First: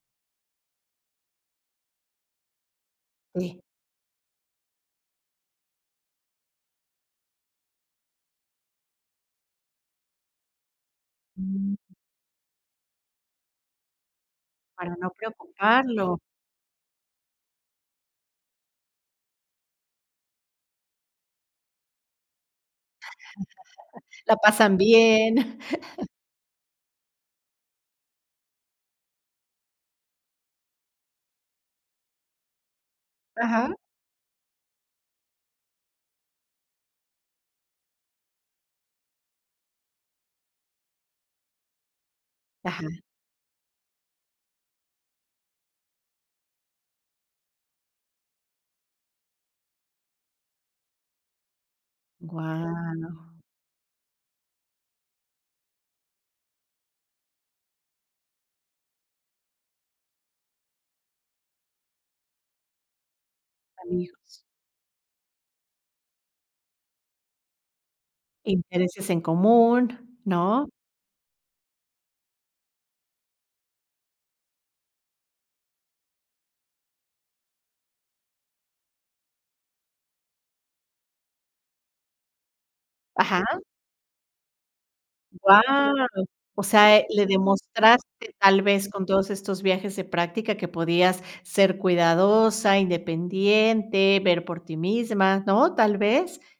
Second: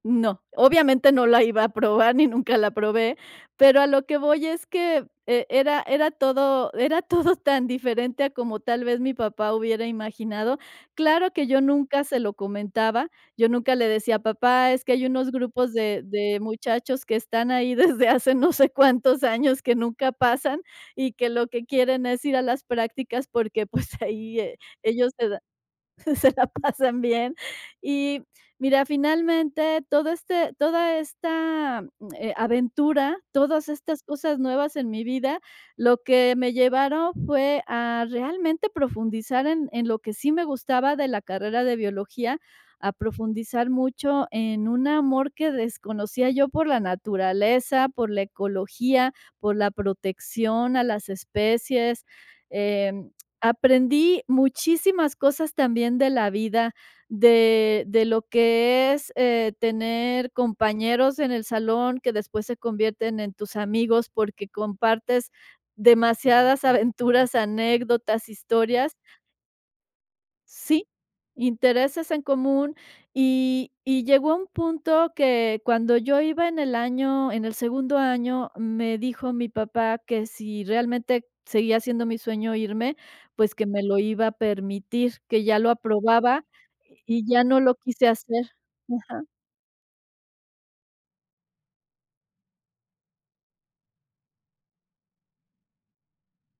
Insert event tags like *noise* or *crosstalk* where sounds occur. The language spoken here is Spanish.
No. Obviamente, no la iba a probar, ni nunca la probé, Eh. pero a lo que voy es que, e era era todo era todo tan diferente a como tal vez mi papá hubiera imaginado. Claro que yo nunca se lo comentaba, yo nunca le decía: "Papá, es que Para hay no unos grupos de preocuparlo. de muchachos que están ahí desde hace no sé cuántos años que nunca pasan, y que lo que quieren es ir a las prácticas porque, pues *chuckles* *laughs* La ahí, eh, pasan ellos se da bien. *chuckles* se la pasan bien. "Y, mira, finalmente, todo este toda esta, eh, aventura, todas Ajá. estas cosas nuevas en mi vida, lo que me llevaron fue a realmente profundizar en en lo que sí me gustaba de la carrera de biología, Ajá. a profundizar mucho en un amor que desconocía yo por la naturaleza, por la ecología, por la protección a las especies, Guau. em, aprendí muchísimas cosas también de la vida, de de lo que es, eh, tener compañeros en el salón, que después se convierten en tus amigos, Amigos. porque compartes demasiadas aventuras, anécdotas, historias. Intereses en común, ¿no? Sí, intereses en común, y y llegó a un punto que cuando yo iba en el año, en el segundo año, me dijo mi papá que si realmente seguía siendo mi sueño irme, Ajá. pues que me lo iba a permitir, que ya lo Guau, aprobaba, o sea, eh, le y ya no lo quise demostraste, hacer, tal vez, con ajá. todos estos viajes de práctica, que podías ser cuidadosa, independiente, ver por ti misma, ¿no? ¿Tal vez?